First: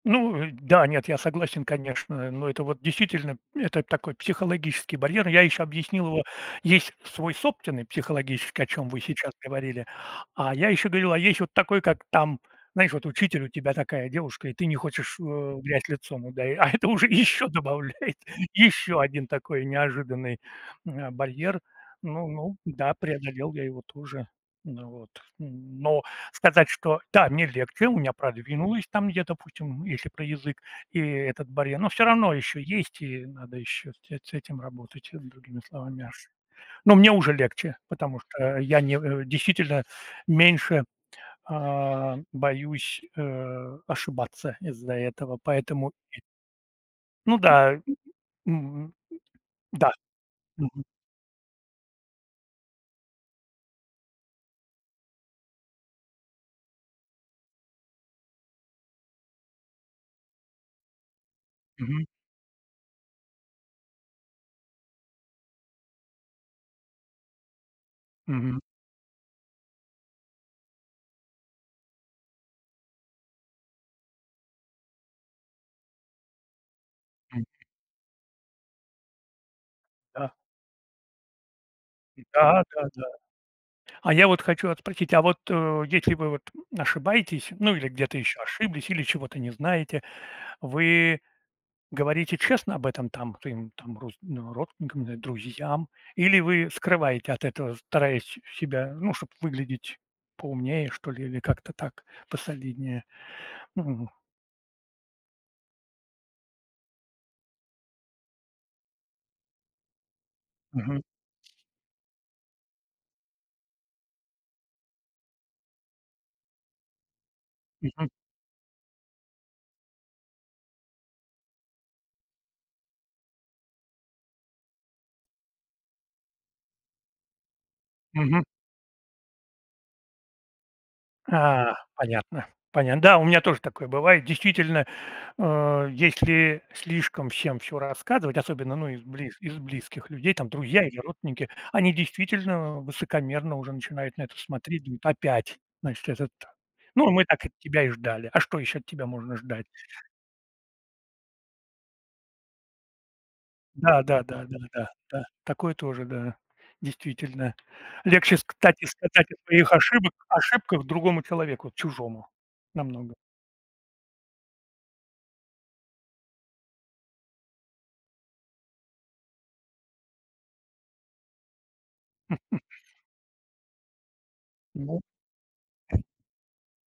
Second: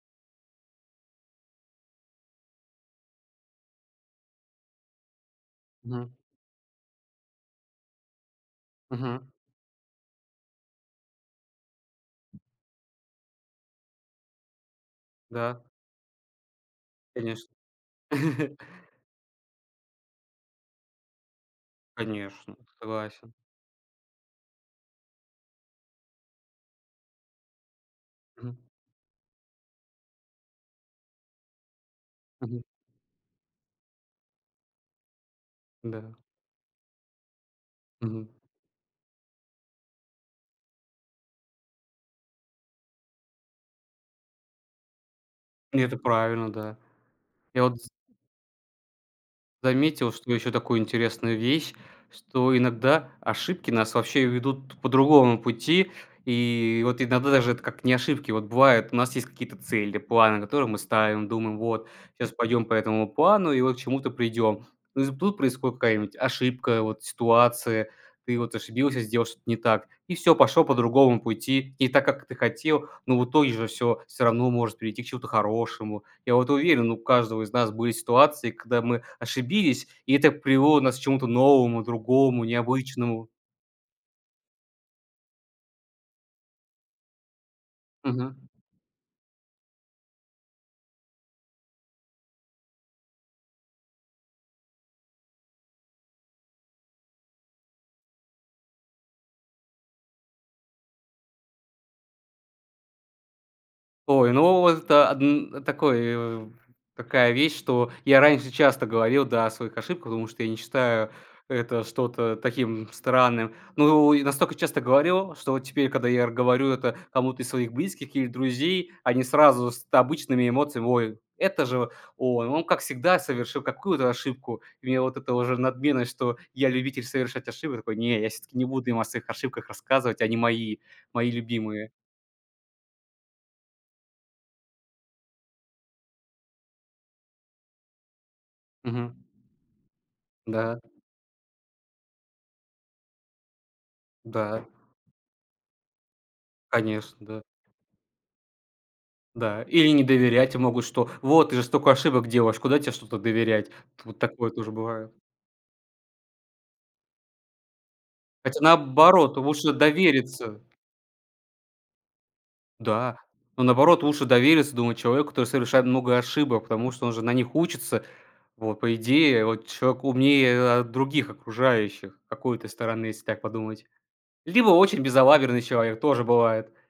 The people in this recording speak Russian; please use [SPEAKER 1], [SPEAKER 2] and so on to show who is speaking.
[SPEAKER 1] Ну и да, нет, я согласен, конечно. Но это вот действительно, это такой психологический барьер. Я ещё объяснил
[SPEAKER 2] Мгм.
[SPEAKER 1] его: есть свой собственный психологический, о чём вы сейчас
[SPEAKER 2] Мгм.
[SPEAKER 1] говорили, а я ещё говорил, а есть вот такой, как там, знаешь, вот учитель у тебя такая девушка, и ты не хочешь, э, в
[SPEAKER 2] Да.
[SPEAKER 1] грязь лицом, удаи А это уже ещё
[SPEAKER 2] Конечно.
[SPEAKER 1] добавляет ещё один такой неожиданный, м, а, барьер. Ну,
[SPEAKER 2] Конечно,
[SPEAKER 1] ну да,
[SPEAKER 2] согласен.
[SPEAKER 1] преодолел я его тоже. Ну вот. Н но сказать, что та, мне легче. У меня
[SPEAKER 2] Мгм.
[SPEAKER 1] продвинулось там где-то, допустим, если про язык и этот барьер, но всё равно ещё
[SPEAKER 2] Мгм.
[SPEAKER 1] есть, и надо ещё с эт с этим работать, э, другими словами
[SPEAKER 2] Да.
[SPEAKER 1] мяс Но мне уже легче, потому
[SPEAKER 2] Мгм.
[SPEAKER 1] что я не э, действительно меньше, а, боюсь, э, ошибаться из-за этого,
[SPEAKER 2] И
[SPEAKER 1] поэтому
[SPEAKER 2] это
[SPEAKER 1] и
[SPEAKER 2] правильно, да.
[SPEAKER 1] Ну
[SPEAKER 2] Я
[SPEAKER 1] да.
[SPEAKER 2] вот з
[SPEAKER 1] Мгм, да,
[SPEAKER 2] заметил, что еще такую
[SPEAKER 1] мгм.
[SPEAKER 2] интересную вещь, что иногда ошибки нас вообще ведут по другому пути. И вот иногда даже эт как не ошибки, вот бывает, у нас есть какие-то цели, планы, которые мы ставим, думаем: "Вот
[SPEAKER 1] Мгм.
[SPEAKER 2] щас пойдем по этому плану и вот к чему-то придем". Но из м, тут происходит какая-нибудь ошибка, вот ситуация. Ты вот
[SPEAKER 1] Мгм.
[SPEAKER 2] ошибился, сделал что-то не так, и всё, пошел по другому пути. Не так, как ты хотел, но в итоге же всё всё равно может прийти к чему-то хорошему. Я вот уверен, у каждого
[SPEAKER 1] М.
[SPEAKER 2] из нас были ситуации, когда мы ошибились, и это
[SPEAKER 1] Да.
[SPEAKER 2] привело нас к чему-то новому, другому,
[SPEAKER 1] М-да, да, да.
[SPEAKER 2] необычному.
[SPEAKER 1] А я вот хочу ат спросить: а вот, э, если вы вот ошибаетесь, ну, или где-то
[SPEAKER 2] Мгм.
[SPEAKER 1] ещё ошиблись, или чего-то не знаете, вы говорите честно об этом, там, своим, там, рус ну, родственникам н э, друзьям? Или вы скрываете от этого, стараясь с себя, ну, чтоб выглядеть поумнее, что ли, или как-то так, посолиднее?
[SPEAKER 2] Ой, ну, вот, это одн э, такой, э, эм, такая вещь, что я раньше часто говорил, да, о своих ошибках, потому что я не
[SPEAKER 1] Мгм.
[SPEAKER 2] считаю это что-то таким странным. Ну, и настолько часто говорил, что вот теперь, когда я р говорю это кому-то из своих
[SPEAKER 1] Мгм.
[SPEAKER 2] близких или друзей, они сразу с т обычными эмоциями: "Ой, это же он, он как всегда совершил какую-то ошибку". И меня вот эта уже надменность, что я любитель совершать ошибки Такой: "Не, я
[SPEAKER 1] Мгм.
[SPEAKER 2] всё-таки не буду им о своих ошибках рассказывать. Они мои, мои
[SPEAKER 1] А,
[SPEAKER 2] любимые".
[SPEAKER 1] понятно, понятно. Да, у меня тоже такое бывает. Действительно, э, если слишком всем всё рассказывать, особенно, ну, из
[SPEAKER 2] Мгм.
[SPEAKER 1] близ из близких людей, там,
[SPEAKER 2] Да.
[SPEAKER 1] друзья или родственники, они действительно высокомерно уже начинают на это
[SPEAKER 2] Да.
[SPEAKER 1] смотреть. Думают: "Опять, значит, этот. Ну,
[SPEAKER 2] Конечно,
[SPEAKER 1] мы
[SPEAKER 2] да.
[SPEAKER 1] так от тебя и ждали. А что ещё от тебя можно
[SPEAKER 2] Да.
[SPEAKER 1] ждать?"
[SPEAKER 2] Или не доверять, и могут что: "Вот ты же столько ошибок делаешь, куда тебе что-то доверять?"
[SPEAKER 1] Да
[SPEAKER 2] Т вот
[SPEAKER 1] да да
[SPEAKER 2] такое
[SPEAKER 1] да
[SPEAKER 2] тоже
[SPEAKER 1] да
[SPEAKER 2] бывает.
[SPEAKER 1] да. Такое тоже да, действительно. Легче,
[SPEAKER 2] Хотя,
[SPEAKER 1] кстати сказать, о
[SPEAKER 2] наоборот,
[SPEAKER 1] своих
[SPEAKER 2] лучше
[SPEAKER 1] ошибок
[SPEAKER 2] довериться
[SPEAKER 1] ошибках другому человеку, чужому намного.
[SPEAKER 2] Да. Ну, наоборот, лучше довериться, думаю, человеку, который совершает много ошибок, потому что он же на них учится. Вот, по идее, вот человек умнее, а, других окружающих с какой-то стороны, если так подумать. Либо очень
[SPEAKER 1] Ну
[SPEAKER 2] безалаберный человек тоже бывает.